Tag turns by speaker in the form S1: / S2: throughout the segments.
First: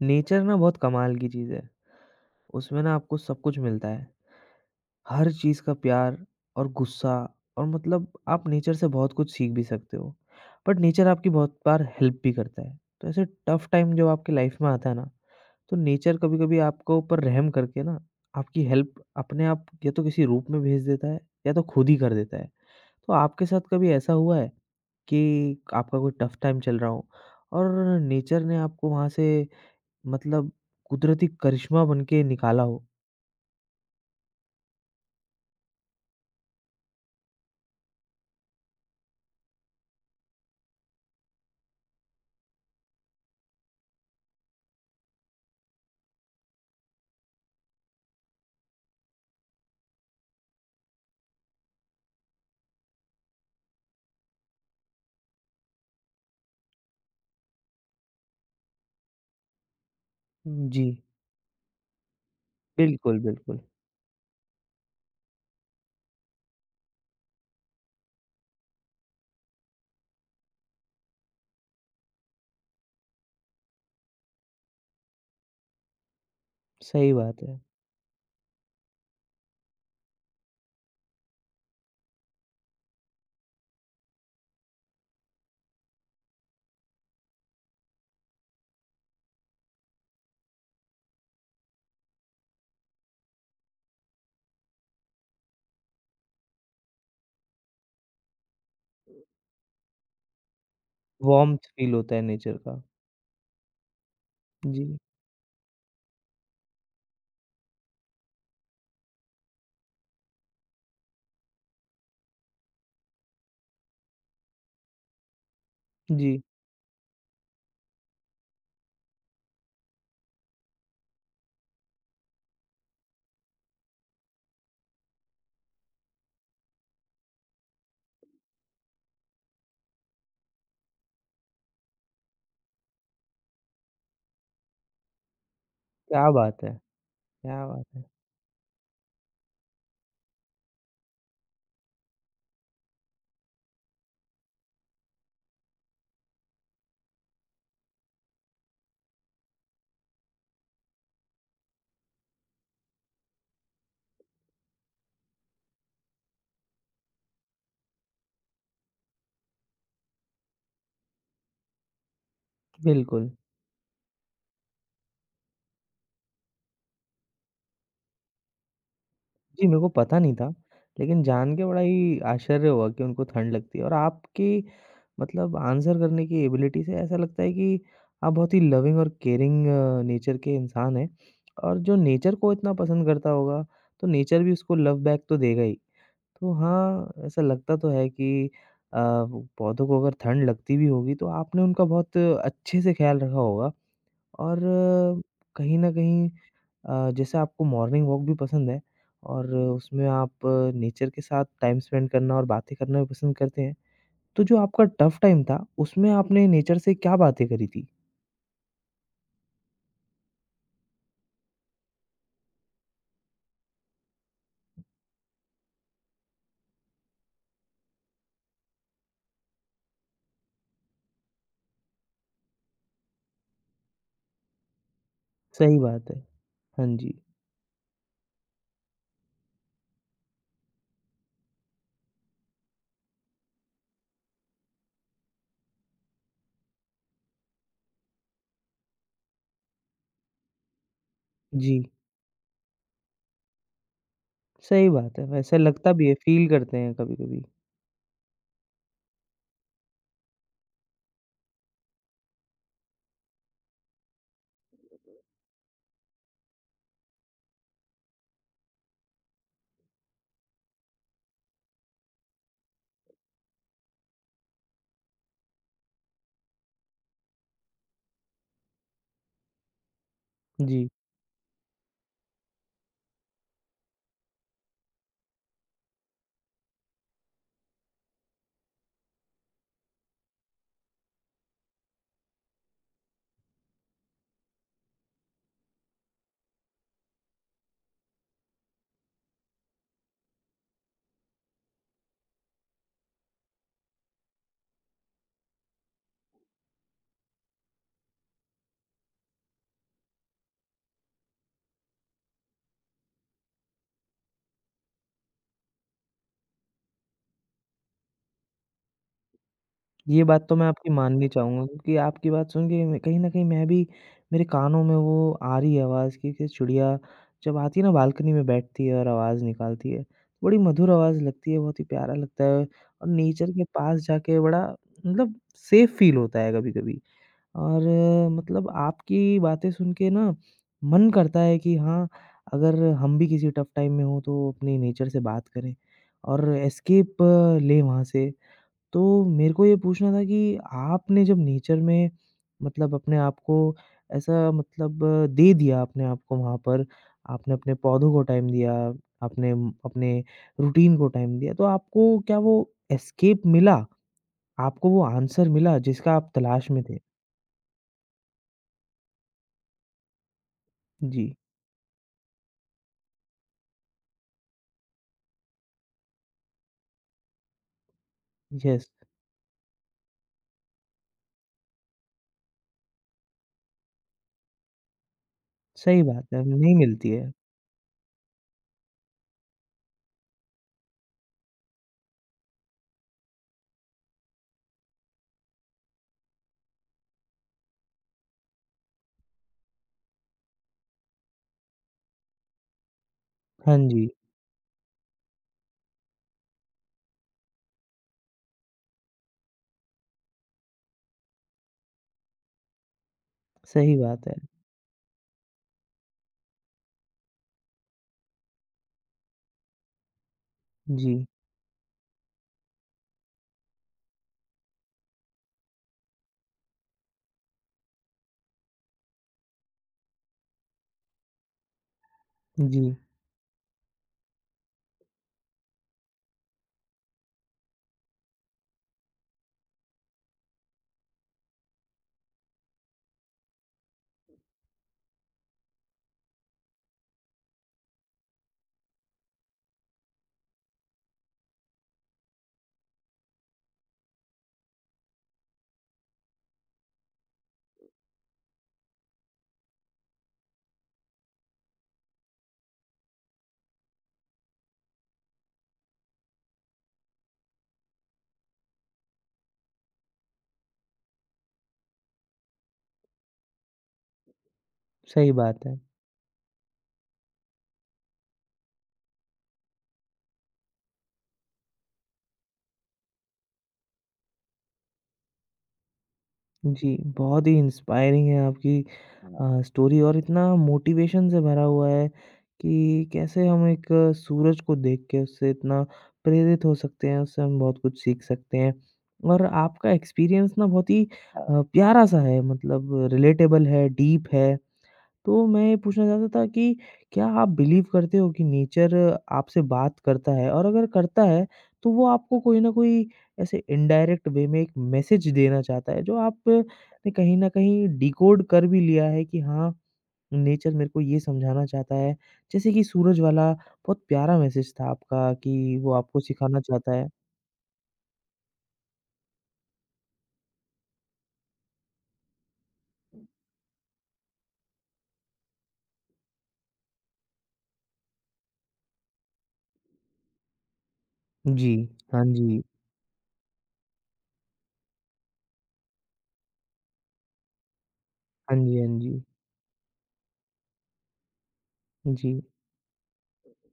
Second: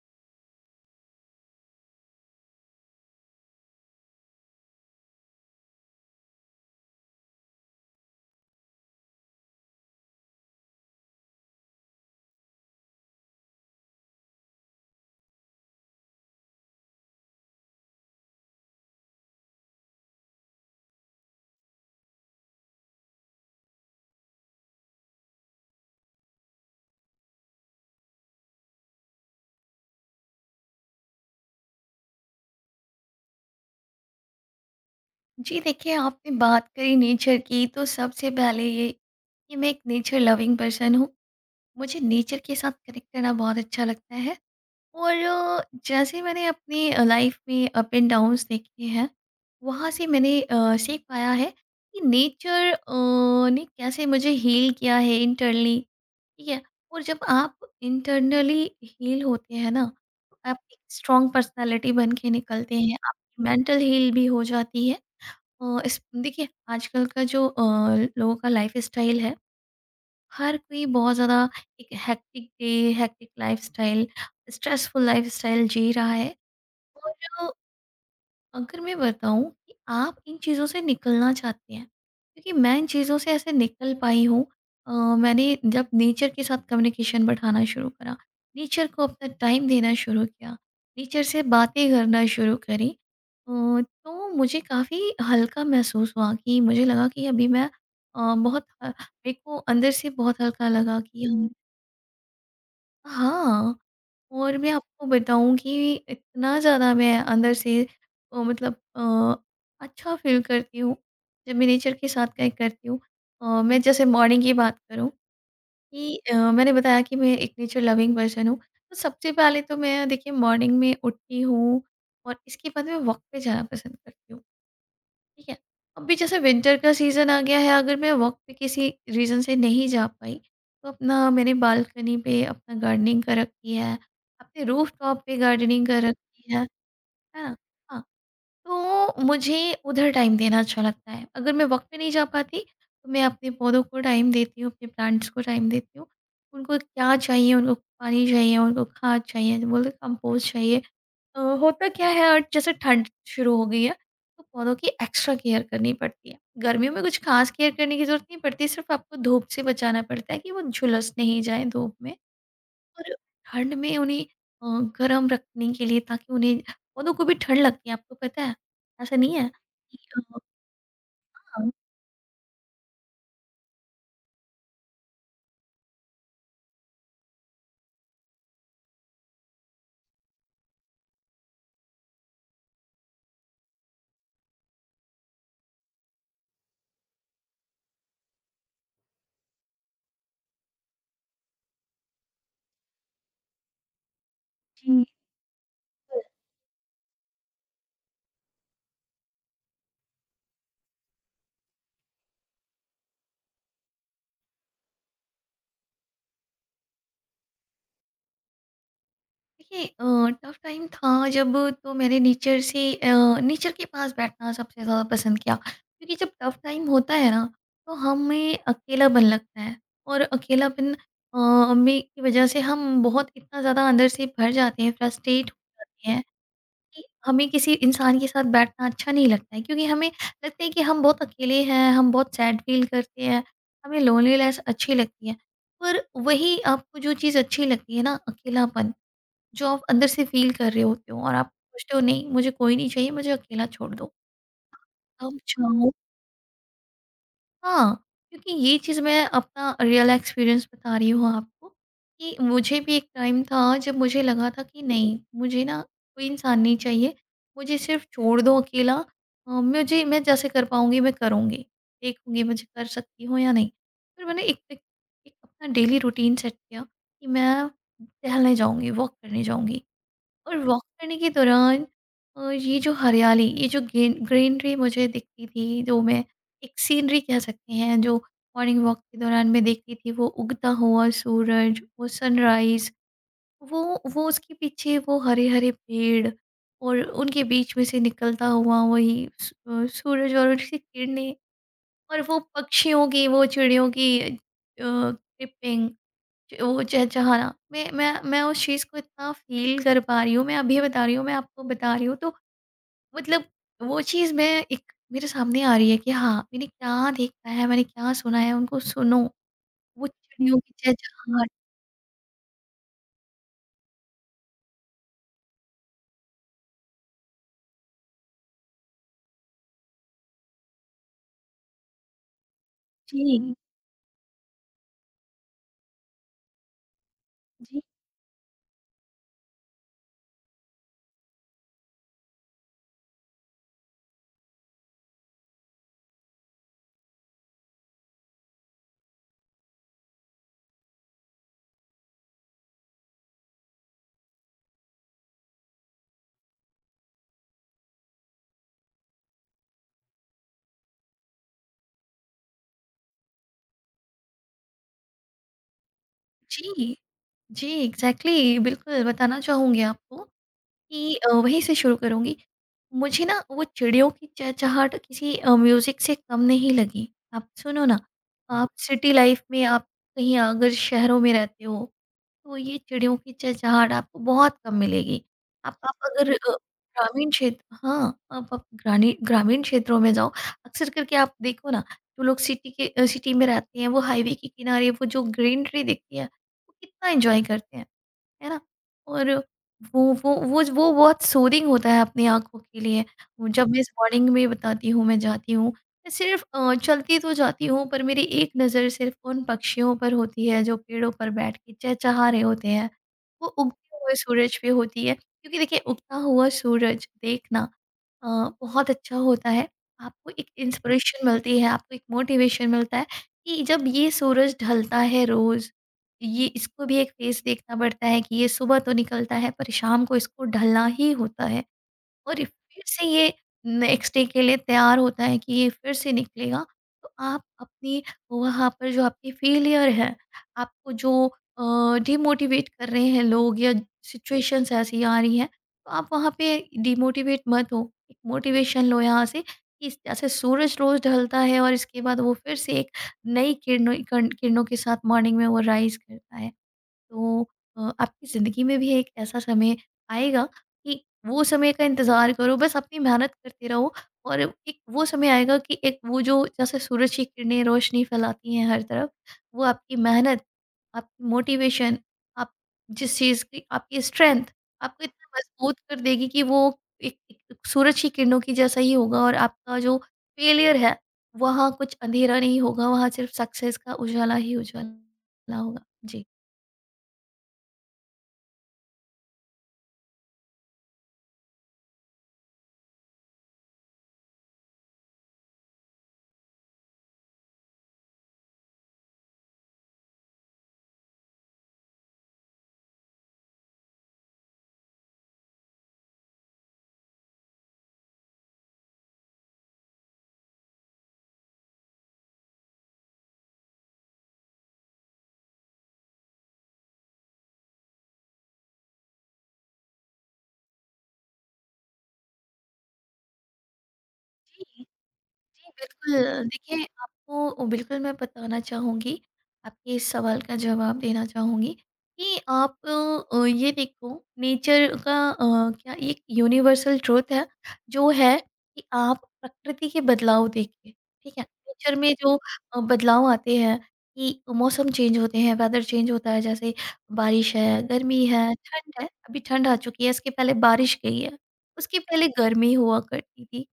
S1: Nature ना बहुत कमाल की चीज़ है। उसमें ना आपको सब कुछ मिलता है। हर चीज़ का प्यार और गुस्सा और मतलब आप नेचर से बहुत कुछ सीख भी सकते हो। बट नेचर आपकी बहुत बार हेल्प भी करता है। तो ऐसे टफ टाइम जब आपकी लाइफ़ में आता है ना, तो नेचर कभी-कभी आपके ऊपर रहम करके ना आपकी हेल्प अपने आप या तो किसी रूप में भेज देता है या तो खुद ही कर देता है। तो आपके साथ कभी ऐसा हुआ है कि आपका कोई टफ टाइम चल रहा हो और नेचर ने आपको वहाँ से मतलब कुदरती करिश्मा बन के निकाला हो।
S2: जी देखिए, आपने बात करी नेचर की। तो सबसे पहले ये कि मैं एक नेचर लविंग पर्सन हूँ, मुझे नेचर के साथ कनेक्ट करना बहुत अच्छा लगता है। और जैसे मैंने अपनी लाइफ में अप एंड डाउन्स देखे हैं, वहाँ से मैंने सीख पाया है कि नेचर ने कैसे मुझे हील किया है इंटरनली। ठीक है। और जब आप इंटरनली हील होते हैं ना, तो आप
S1: हुँ,
S2: एक
S1: जी।
S2: स्ट्रॉन्ग पर्सनालिटी बन के निकलते हैं,
S1: बिल्कुल,
S2: आपकी
S1: बिल्कुल।
S2: मेंटल हील भी हो जाती है। इस देखिए, आजकल का जो लोगों का लाइफ स्टाइल है, हर कोई बहुत ज़्यादा एक hectic day, hectic life style, stressful life style जी रहा है।
S1: सही
S2: और
S1: बात है।
S2: अगर मैं बताऊं कि आप इन चीज़ों से निकलना चाहते हैं, क्योंकि मैं इन चीज़ों से ऐसे निकल पाई हूँ। अ, मैंने जब नेचर के साथ कम्युनिकेशन बढ़ाना शुरू करा, नेचर को अपना टाइम देना शुरू किया, नेचर से बातें करना शुरू करी, तो मुझे काफ़ी हल्का महसूस हुआ। कि मुझे लगा कि अभी मैं बहुत मेरे को अंदर से बहुत हल्का लगा कि हम,
S1: वार्म्थ फील होता है नेचर का।
S2: हाँ। और मैं
S1: जी,
S2: आपको बताऊँ कि इतना ज़्यादा मैं अंदर से अ, मतलब अ, अच्छा फ़ील करती हूँ, जब मैं नेचर के साथ कहीं करती हूँ। मैं जैसे मॉर्निंग की बात करूँ कि
S1: जी।
S2: मैंने बताया कि मैं एक नेचर लविंग पर्सन हूँ। तो सबसे पहले तो मैं देखिए मॉर्निंग में उठती हूँ और इसके बाद मैं वॉक पे जाना पसंद करती हूँ। ठीक है। अभी जैसे विंटर का सीज़न आ गया है, अगर मैं वॉक पे किसी रीज़न से नहीं जा पाई, तो अपना मैंने बालकनी पे अपना गार्डनिंग कर रखी है, अपने रूफ टॉप पे गार्डनिंग कर
S1: क्या
S2: रखी
S1: बात है!
S2: है ना?
S1: क्या बात
S2: हाँ,
S1: है!
S2: तो मुझे उधर टाइम देना अच्छा लगता है। अगर मैं वॉक पे नहीं जा पाती, तो मैं अपने पौधों को टाइम देती हूँ, अपने प्लांट्स को टाइम देती हूँ। उनको क्या चाहिए, उनको पानी चाहिए, उनको खाद चाहिए, बोलते कंपोस्ट चाहिए, होता क्या है और जैसे ठंड शुरू हो गई है, तो पौधों की एक्स्ट्रा केयर करनी पड़ती है। गर्मियों में कुछ खास केयर करने की जरूरत नहीं पड़ती, सिर्फ आपको धूप से बचाना पड़ता है कि वो झुलस नहीं जाए धूप में। और
S1: बिल्कुल।
S2: ठंड में उन्हें अ, गर्म रखने के लिए, ताकि उन्हें, पौधों को भी ठंड लगती है, आपको पता है? ऐसा नहीं है
S1: जी, मेरे को
S2: कि,
S1: पता नहीं
S2: अ,
S1: था, लेकिन जान के
S2: हाँ,
S1: बड़ा ही आश्चर्य हुआ कि उनको ठंड लगती है और आपकी मतलब आंसर करने की एबिलिटी से ऐसा लगता है कि आप बहुत ही लविंग और केयरिंग नेचर के इंसान हैं और जो नेचर को इतना पसंद करता होगा, तो नेचर भी उसको लव बैक तो देगा ही। तो हाँ, ऐसा लगता तो है कि अ, वो पौधों को अगर ठंड लगती भी होगी तो आपने उनका बहुत अच्छे से ख्याल रखा होगा और
S2: जी
S1: कहीं न कहीं जैसे आपको मॉर्निंग वॉक भी पसंद है और उसमें आप नेचर के साथ टाइम स्पेंड करना और बातें करना भी पसंद करते हैं। तो जो आपका टफ टाइम था, उसमें आपने नेचर से क्या बातें करी थी?
S2: देखिए, टफ टाइम था जब, तो मैंने नेचर से, नेचर के पास बैठना सबसे ज़्यादा पसंद किया। क्योंकि जब टफ टाइम होता है ना, तो हमें अकेलापन लगता है। और अकेलापन में की वजह से हम बहुत इतना ज़्यादा अंदर से भर जाते हैं, फ्रस्ट्रेट
S1: सही
S2: हो जाते
S1: बात है।
S2: हैं।
S1: हाँ
S2: कि
S1: जी।
S2: हमें किसी इंसान के साथ बैठना अच्छा नहीं लगता है, क्योंकि हमें लगता है कि हम बहुत अकेले हैं, हम बहुत सैड फील करते हैं। हमें लोनलीनेस अच्छी लगती है। पर वही आपको जो चीज़ अच्छी लगती है ना, अकेलापन, जो आप अंदर से फ़ील कर रहे होते हो, और आप
S1: जी,
S2: सोचते हो नहीं मुझे कोई नहीं चाहिए, मुझे अकेला छोड़ दो।
S1: सही बात है।
S2: तब
S1: वैसा
S2: जाओ,
S1: लगता भी है, फ़ील करते हैं कभी-कभी।
S2: हाँ, क्योंकि ये चीज़ मैं अपना रियल एक्सपीरियंस बता रही हूँ आपको। कि मुझे भी एक टाइम था जब मुझे लगा था कि नहीं, मुझे ना कोई इंसान नहीं चाहिए, मुझे सिर्फ़ छोड़ दो अकेला। मुझे मैं जैसे कर पाऊँगी मैं करूँगी, देखूँगी मुझे कर सकती हूँ या नहीं। फिर मैंने एक एक एक अपना डेली रूटीन सेट किया कि मैं टहलने जाऊँगी, वॉक करने जाऊँगी। और वॉक
S1: जी।
S2: करने के दौरान ये जो हरियाली, ये जो ग्रीन ग्रीनरी मुझे दिखती थी, जो मैं एक सीनरी कह सकते हैं, जो मॉर्निंग वॉक के दौरान मैं देखती थी, वो उगता हुआ सूरज, वो सनराइज, वो वो उसके पीछे वो हरे हरे पेड़, और उनके बीच में से निकलता हुआ वही सूरज और उसकी किरणें, और वो पक्षियों की, वो चिड़ियों की ट्रिपिंग, वो चहचहाना, मैं उस चीज़ को इतना फ़ील कर पा रही हूँ, मैं अभी बता रही हूँ, मैं आपको बता रही हूँ। तो मतलब वो चीज़ मैं एक मेरे सामने आ रही है कि हाँ, मैंने क्या देखा है, मैंने क्या सुना है, उनको सुनो। वो
S1: ये बात तो
S2: चिड़ियों
S1: मैं
S2: की
S1: आपकी माननी
S2: चहचहाहट।
S1: चाहूँगा क्योंकि आपकी बात सुन के मैं कहीं न कहीं मैं भी मेरे कानों में वो आ रही है आवाज़ कि चिड़िया जब आती है ना बालकनी में बैठती है और आवाज़ निकालती है, बड़ी मधुर आवाज़ लगती है, बहुत ही प्यारा लगता है और नेचर
S2: जी,
S1: के पास जाके बड़ा मतलब सेफ़ फ़ील होता है कभी-कभी।
S2: जी,
S1: और मतलब आपकी बातें सुन के ना मन करता है कि हाँ, अगर हम भी किसी टफ टाइम में हों तो अपने नेचर से बात करें और एस्केप लें वहाँ से। तो मेरे को ये पूछना था कि आपने जब नेचर में मतलब अपने आप को ऐसा मतलब दे दिया अपने आप को वहाँ पर, आपने अपने पौधों को टाइम दिया, आपने अपने रूटीन को टाइम दिया, तो आपको क्या वो एस्केप मिला? आपको वो आंसर मिला जिसका आप तलाश में
S2: जी,
S1: थे?
S2: जी, एग्ज़ैक्टली, बिल्कुल बताना चाहूँगी आपको। कि
S1: जी,
S2: वहीं से शुरू करूँगी। मुझे ना वो चिड़ियों की चहचहाहट किसी म्यूज़िक से कम नहीं लगी। आप सुनो ना, हुँ। आप
S1: यस,
S2: सिटी लाइफ़ में, आप कहीं अगर शहरों में रहते हो, तो ये चिड़ियों की चहचहाहट आपको बहुत कम मिलेगी। आप
S1: सही बात
S2: अगर
S1: है, नहीं मिलती
S2: ग्रामीण
S1: है।
S2: क्षेत्र, हाँ, आप ग्रानी ग्रामीण क्षेत्रों में जाओ, अक्सर करके आप देखो ना, जो लोग सिटी के सिटी में रहते हैं, वो हाईवे के किनारे वो जो ग्रीनरी दिखती है, वो कितना एन्जॉय करते हैं। है ना? और वो बहुत सूदिंग होता है अपनी आँखों के लिए। वो जब
S1: हाँ
S2: मैं इस
S1: जी,
S2: मॉर्निंग में बताती हूँ, मैं जाती हूँ, मैं सिर्फ़ चलती तो जाती हूँ, पर मेरी एक नज़र सिर्फ़ उन पक्षियों पर होती है जो पेड़ों पर बैठ के चहचहा रहे होते हैं। वो उगते
S1: सही
S2: हुए
S1: बात है।
S2: सूरज पे होती है, क्योंकि देखिए उगता हुआ सूरज देखना अ, बहुत अच्छा होता है। आपको एक
S1: जी,
S2: इंस्पिरेशन मिलती है, आपको एक मोटिवेशन मिलता है कि जब ये सूरज ढलता है रोज़, ये इसको भी एक फेस देखना पड़ता है कि ये सुबह तो निकलता है पर शाम को इसको ढलना ही होता है। और ये फिर
S1: जी,
S2: से ये नेक्स्ट डे के लिए तैयार होता है कि ये फिर से निकलेगा। तो आप अपनी, वहाँ पर जो आपकी फेलियर है, आपको जो डिमोटिवेट कर रहे हैं लोग, या सिचुएशंस ऐसी आ रही हैं, तो आप वहाँ पे डिमोटिवेट मत हो। एक मोटिवेशन लो यहाँ से कि इस- जैसे सूरज रोज़ ढलता है और इसके बाद वो फिर से एक नई किरणों, कण किरणों के साथ मॉर्निंग में वो राइज़ करता है। तो आपकी ज़िंदगी में भी एक ऐसा समय आएगा, कि वो समय का इंतज़ार करो, बस अपनी मेहनत करते रहो, और एक वो समय आएगा कि एक वो जो, जैसे सूरज की किरणें रोशनी फैलाती हैं हर तरफ, वो आपकी मेहनत, आपकी मोटिवेशन, आप जिस चीज़ की आपकी स्ट्रेंथ, आपको इतना
S1: सही बात
S2: मजबूत
S1: है।
S2: कर देगी कि वो एक, एक सूरज की किरणों की जैसा ही होगा। और आपका जो फेलियर है, वहाँ कुछ अंधेरा नहीं होगा, वहाँ सिर्फ सक्सेस का उजाला ही उजाला होगा। जी।
S1: जी, बहुत ही इंस्पायरिंग है आपकी हाँ। स्टोरी और इतना मोटिवेशन से भरा हुआ है कि कैसे हम एक सूरज को देख के उससे इतना प्रेरित हो सकते हैं, उससे हम बहुत कुछ सीख सकते हैं। और आपका एक्सपीरियंस ना बहुत ही हाँ। प्यारा-सा है मतलब रिलेटेबल है, डीप है। तो मैं ये पूछना चाहता था कि क्या आप बिलीव करते हो कि नेचर आपसे बात करता है? और अगर करता है, तो वो आपको कोई न कोई ऐसे इनडायरेक्ट वे में एक मैसेज देना चाहता है, जो आपने कहीं न कहीं डिकोड कर भी लिया है कि हाँ, नेचर मेरे को ये समझाना चाहता है। जैसे कि सूरज वाला बहुत प्यारा मैसेज था आपका
S2: जी,
S1: कि वो आपको
S2: बिल्कुल।
S1: सिखाना
S2: देखिए,
S1: चाहता है।
S2: आपको बिल्कुल मैं बताना चाहूँगी, आपके इस सवाल का जवाब देना चाहूँगी कि आप, ये देखो, नेचर का क्या एक यूनिवर्सल ट्रुथ है, जो है कि आप प्रकृति के बदलाव देखिए, ठीक है?
S1: जी,
S2: नेचर में
S1: हाँ
S2: जो
S1: जी।
S2: बदलाव आते हैं, कि मौसम चेंज होते हैं, वेदर चेंज होता है, जैसे बारिश है, गर्मी है,
S1: हाँ जी,
S2: ठंड
S1: हाँ
S2: है,
S1: जी।
S2: अभी ठंड आ चुकी है, इसके पहले बारिश गई है, उसके पहले
S1: जी,
S2: गर्मी हुआ करती थी।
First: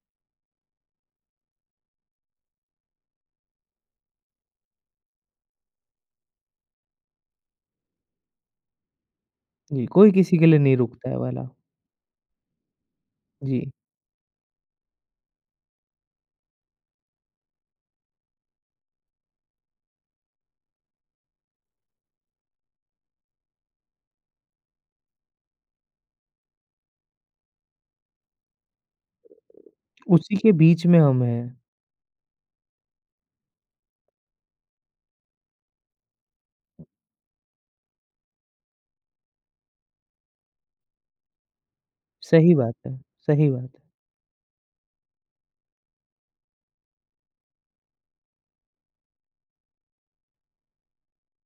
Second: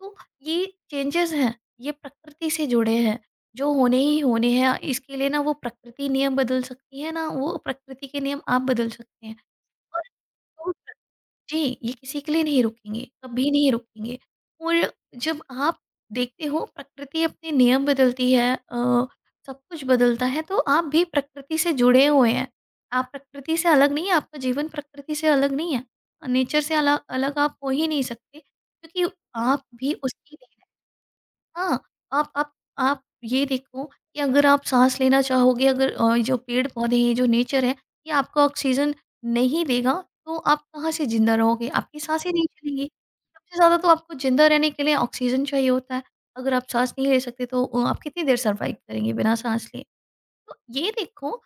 S2: तो ये चेंजेस हैं, ये प्रकृति से जुड़े हैं, जो होने ही होने हैं। इसके लिए ना वो प्रकृति नियम बदल सकती है, ना वो प्रकृति के नियम आप बदल सकते हैं।
S1: जी,
S2: और
S1: कोई किसी के लिए
S2: वो
S1: नहीं
S2: प्र
S1: रुकता है वाला।
S2: जी, ये किसी के लिए नहीं रुकेंगे, कभी नहीं
S1: जी,
S2: रुकेंगे। और जब आप देखते हो प्रकृति अपने नियम बदलती है, सब कुछ बदलता है, तो आप भी प्रकृति से जुड़े हुए हैं। आप प्रकृति से अलग नहीं हैं, आपका जीवन प्रकृति से अलग नहीं है। नेचर से अला अलग आप हो ही नहीं सकते, क्योंकि आप भी उसकी
S1: उसी के
S2: देन,
S1: बीच में हम हैं।
S2: हाँ, आप आप आप ये देखो कि अगर आप साँस लेना चाहोगे, अगर जो पेड़-पौधे हैं, जो नेचर है, ये आपको ऑक्सीजन नहीं देगा, तो आप कहाँ से ज़िंदा रहोगे? आपकी सांसें नहीं
S1: सही बात
S2: चलेंगी।
S1: है, सही
S2: सबसे
S1: बात
S2: ज़्यादा
S1: है।
S2: तो आपको ज़िंदा रहने के लिए ऑक्सीजन चाहिए होता है। अगर आप साँस नहीं ले सकते तो आप कितनी देर सर्वाइव करेंगे बिना साँस लिए? तो ये देखो,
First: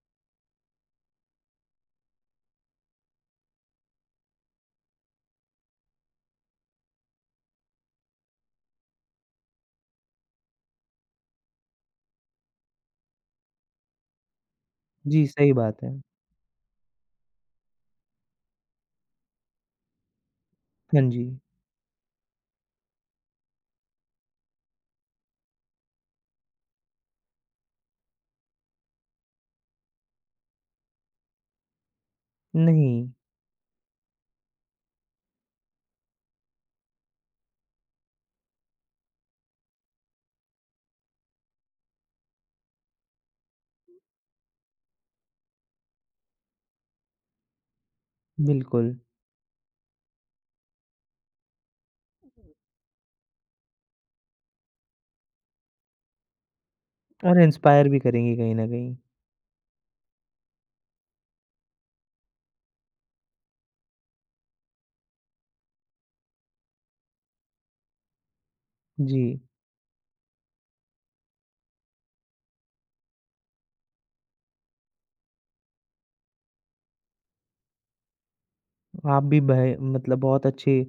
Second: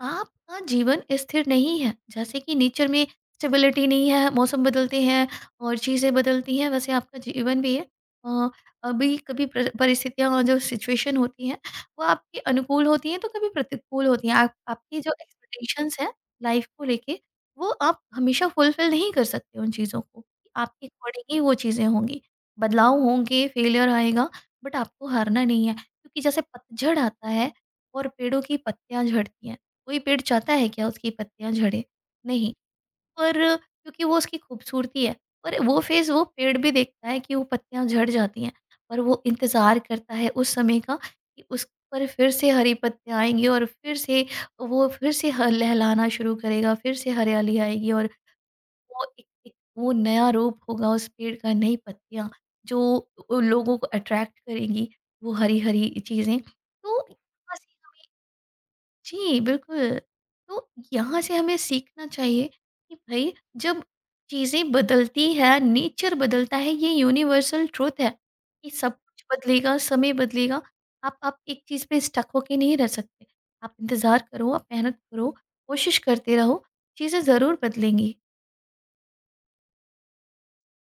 S2: आपका जीवन स्थिर नहीं है। जैसे कि नेचर में स्टेबिलिटी नहीं है, मौसम बदलते हैं और चीज़ें बदलती हैं, वैसे आपका जीवन भी है। अ, अभी कभी परिस्थितियाँ और जो सिचुएशन होती हैं, वो आपके अनुकूल होती हैं, तो कभी प्रतिकूल होती हैं। आप आपकी जो
S1: जी, सही बात है।
S2: एक्सपेक्टेशंस हैं लाइफ को लेके, वो आप हमेशा फुलफिल नहीं कर सकते उन चीज़ों को। आपके
S1: हाँ जी।
S2: अकॉर्डिंग ही वो चीज़ें होंगी, बदलाव होंगे, फेलियर आएगा, बट आपको हारना नहीं है। क्योंकि जैसे पतझड़ आता है और पेड़ों की पत्तियां झड़ती हैं, कोई पेड़ चाहता है क्या उसकी पत्तियाँ झड़े? नहीं।
S1: नहीं,
S2: पर क्योंकि वो उसकी खूबसूरती है। और वो फ़ेज़ वो पेड़ भी देखता है कि वो पत्तियाँ झड़ जाती हैं, पर वो इंतज़ार करता है उस समय का कि उस पर फिर से हरी पत्तियाँ आएँगी, और फिर से वो फिर से ह लहलहाना शुरू करेगा, फिर से हरियाली आएगी, और
S1: बिल्कुल
S2: वो एक एक वो नया रूप होगा उस पेड़ का, नई पत्तियाँ जो लोगों को अट्रैक्ट करेंगी, वो हरी-हरी चीज़ें। तो
S1: और
S2: यहाँ से
S1: इंस्पायर भी
S2: हमें,
S1: करेंगे कहीं न कहीं।
S2: जी, बिल्कुल। तो यहाँ से हमें सीखना चाहिए कि भई जब चीज़ें बदलती हैं, नेचर बदलता है, ये यूनिवर्सल ट्रुथ है कि सब कुछ
S1: जी,
S2: बदलेगा, समय बदलेगा। आप एक चीज़ पे स्टक होके नहीं रह सकते। आप इंतज़ार करो, आप मेहनत करो, कोशिश करते रहो, चीज़ें ज़रूर बदलेंगी।
S1: आप भी बह मतलब बहुत अच्छे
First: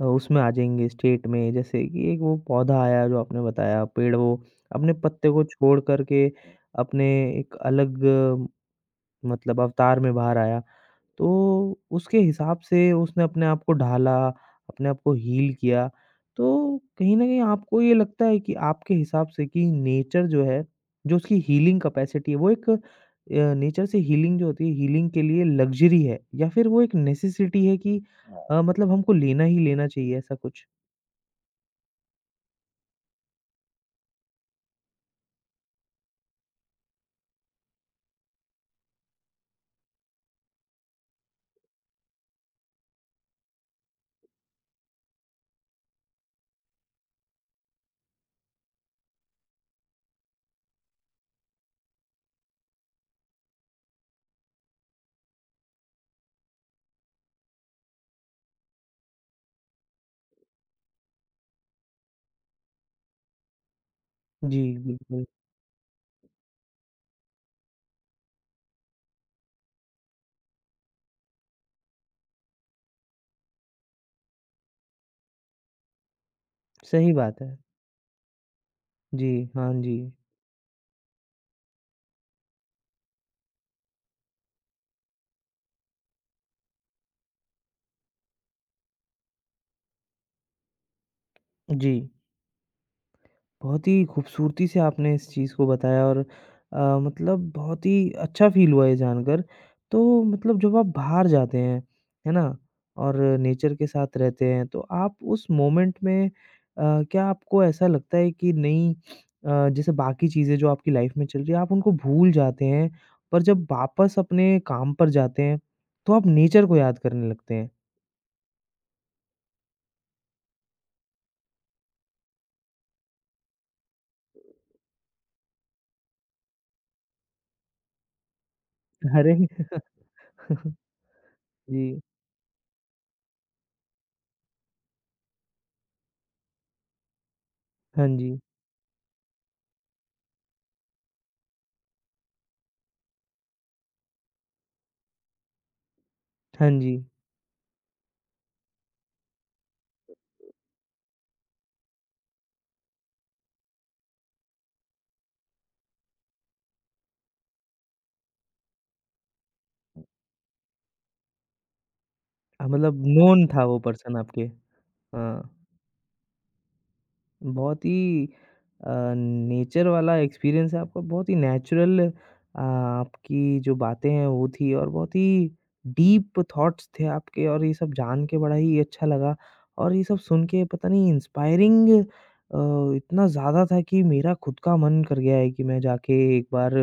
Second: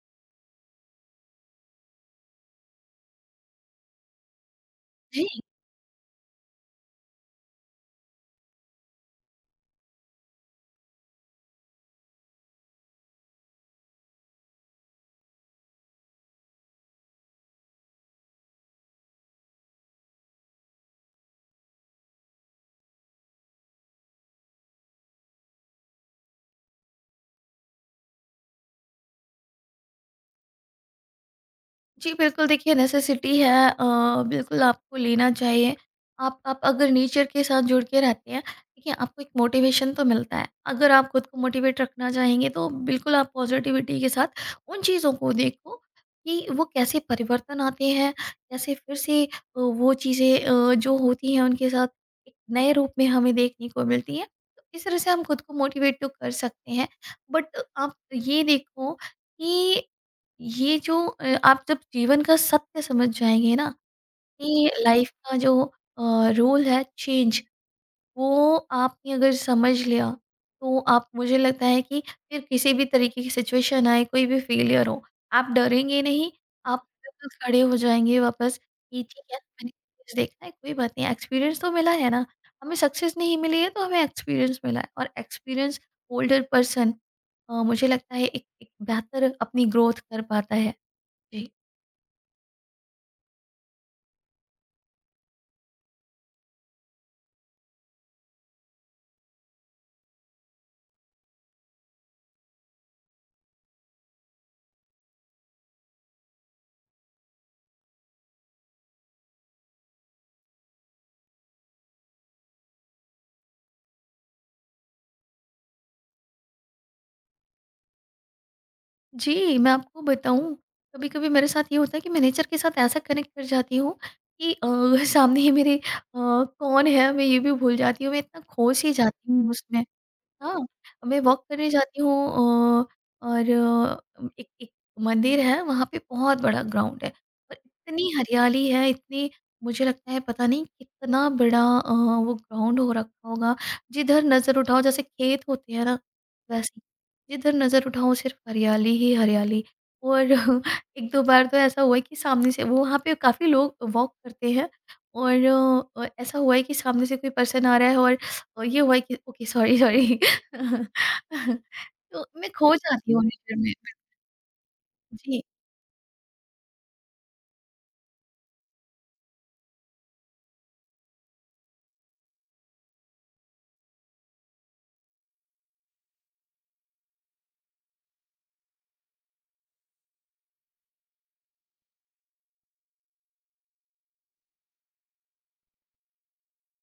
S1: उसमें आ जाएँगे स्टेट में जैसे कि एक वो पौधा आया जो आपने बताया, पेड़ वो अपने
S2: जी।
S1: पत्ते को छोड़ कर के अपने एक अलग मतलब अवतार में बाहर आया। तो उसके हिसाब से उसने अपने आप को ढाला, अपने आप को हील किया। तो कहीं न कहीं आपको ये लगता है कि आपके हिसाब से कि नेचर जो है, जो उसकी हीलिंग कैपेसिटी है वो एक नेचर से हीलिंग जो होती है, हीलिंग के लिए लग्ज़री है या फिर वो एक नेसेसिटी है कि हाँ। मतलब हमको लेना ही लेना चाहिए ऐसा कुछ?
S2: जी, बिल्कुल देखिए, नेसेसिटी है, बिल्कुल आपको लेना चाहिए। आप अगर नेचर के साथ जुड़ के रहते हैं, देखिए आपको एक मोटिवेशन तो मिलता है। अगर आप खुद को मोटिवेट रखना चाहेंगे, तो बिल्कुल आप पॉज़िटिविटी के साथ उन चीज़ों को देखो कि वो कैसे परिवर्तन आते हैं, कैसे फिर से वो चीज़ें जो होती हैं उनके साथ एक नए रूप में हमें देखने को मिलती हैं। तो इस तरह से हम खुद को मोटिवेट तो कर सकते हैं। बट आप ये देखो कि ये जो आप जब जीवन का सत्य समझ जाएँगे ना,
S1: जी,
S2: कि लाइफ
S1: बिल्कुल।
S2: का जो रूल है चेंज, वो आपने अगर समझ लिया, तो आप, मुझे लगता है कि फिर किसी भी तरीके की सिचुएशन आए, कोई भी फेलियर हो, आप डरेंगे नहीं, आप
S1: सही
S2: बिल्कुल
S1: बात है।
S2: खड़े हो जाएँगे वापस कि ठीक
S1: जी,
S2: है, मैंने
S1: हाँ जी।
S2: कुछ देखा है, कोई बात नहीं, एक्सपीरियंस तो मिला है ना। हमें सक्सेस नहीं मिली है, तो हमें एक्सपीरियंस मिला है, और एक्सपीरियंस होल्डर पर्सन, मुझे लगता है एक एक बेहतर अपनी ग्रोथ कर पाता है। जी।
S1: जी। बहुत ही खूबसूरती से आपने इस चीज़ को बताया और मतलब बहुत ही अच्छा फ़ील हुआ ये जानकर। तो मतलब जब आप बाहर जाते हैं, है ना? और नेचर के साथ रहते हैं, तो आप उस मोमेंट में क्या आपको ऐसा लगता है कि नहीं जैसे बाकी चीज़ें जो आपकी लाइफ़ में चल रही है, आप उनको भूल जाते हैं, पर जब वापस अपने काम पर जाते हैं, तो आप नेचर को याद करने लगते हैं?
S2: जी, मैं आपको बताऊँ, कभी-कभी मेरे साथ ये होता है कि मैं नेचर के साथ ऐसा कनेक्ट कर जाती हूँ कि सामने ही मेरे कौन है मैं ये भी भूल जाती हूँ, मैं इतना खो सी जाती
S1: अरे!
S2: हूँ उसमें। हाँ, मैं वॉक करने जाती
S1: जी।
S2: हूँ, अ, और अ, एक एक मंदिर है, वहाँ पे बहुत बड़ा ग्राउंड है, और
S1: हाँ
S2: इतनी
S1: जी।
S2: हरियाली है, इतनी, मुझे लगता है पता नहीं कितना बड़ा वो ग्राउंड हो रखा होगा। जिधर नज़र उठाओ, जैसे खेत होते हैं ना,
S1: हाँ
S2: वैसे,
S1: जी।
S2: जिधर नज़र उठाओ सिर्फ हरियाली ही हरियाली। और 1-2 बार तो ऐसा हुआ है कि सामने से, वो वहाँ पे काफ़ी लोग वॉक करते हैं, और ऐसा हुआ है कि सामने से कोई पर्सन आ रहा है और ये हुआ है कि ओके सॉरी, सॉरी। तो मैं
S1: हाँ,
S2: खो
S1: मतलब
S2: जाती हूँ
S1: नोन
S2: नेचर
S1: था
S2: में।
S1: वो पर्सन आपके।
S2: जी,
S1: हाँ, बहुत ही अ, नेचर वाला एक्सपीरियंस है आपका, बहुत ही नेचुरल आपकी जो बातें हैं वो थी और बहुत ही डीप थॉट्स थे आपके और ये सब जान के बड़ा ही अच्छा लगा और ये सब सुन के पता नहीं इंस्पायरिंग इतना ज़्यादा था कि मेरा खुद का मन कर गया है कि मैं जाके एक बार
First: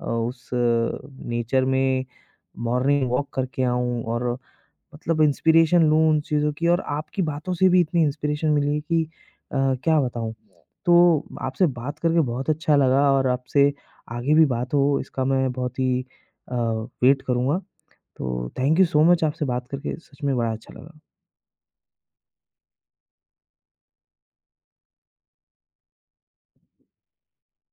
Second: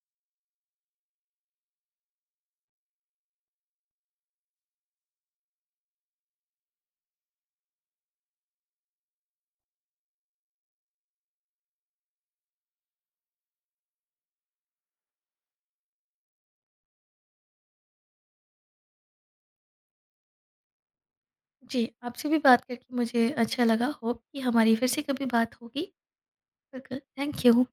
S1: उस नेचर में मॉर्निंग वॉक करके आऊँ और मतलब इंस्पिरेशन लूँ उन चीज़ों की और आपकी बातों से भी इतनी इंस्पिरेशन मिली कि अ, क्या बताऊँ। तो आपसे बात करके बहुत अच्छा लगा और आपसे आगे भी बात हो इसका मैं बहुत ही वेट करूँगा। तो थैंक यू सो मच आपसे बात करके सच में बड़ा अच्छा लगा।
S2: जी, आपसे भी बात करके मुझे अच्छा लगा। होप कि हमारी फिर से कभी बात होगी। बिल्कुल, थैंक यू।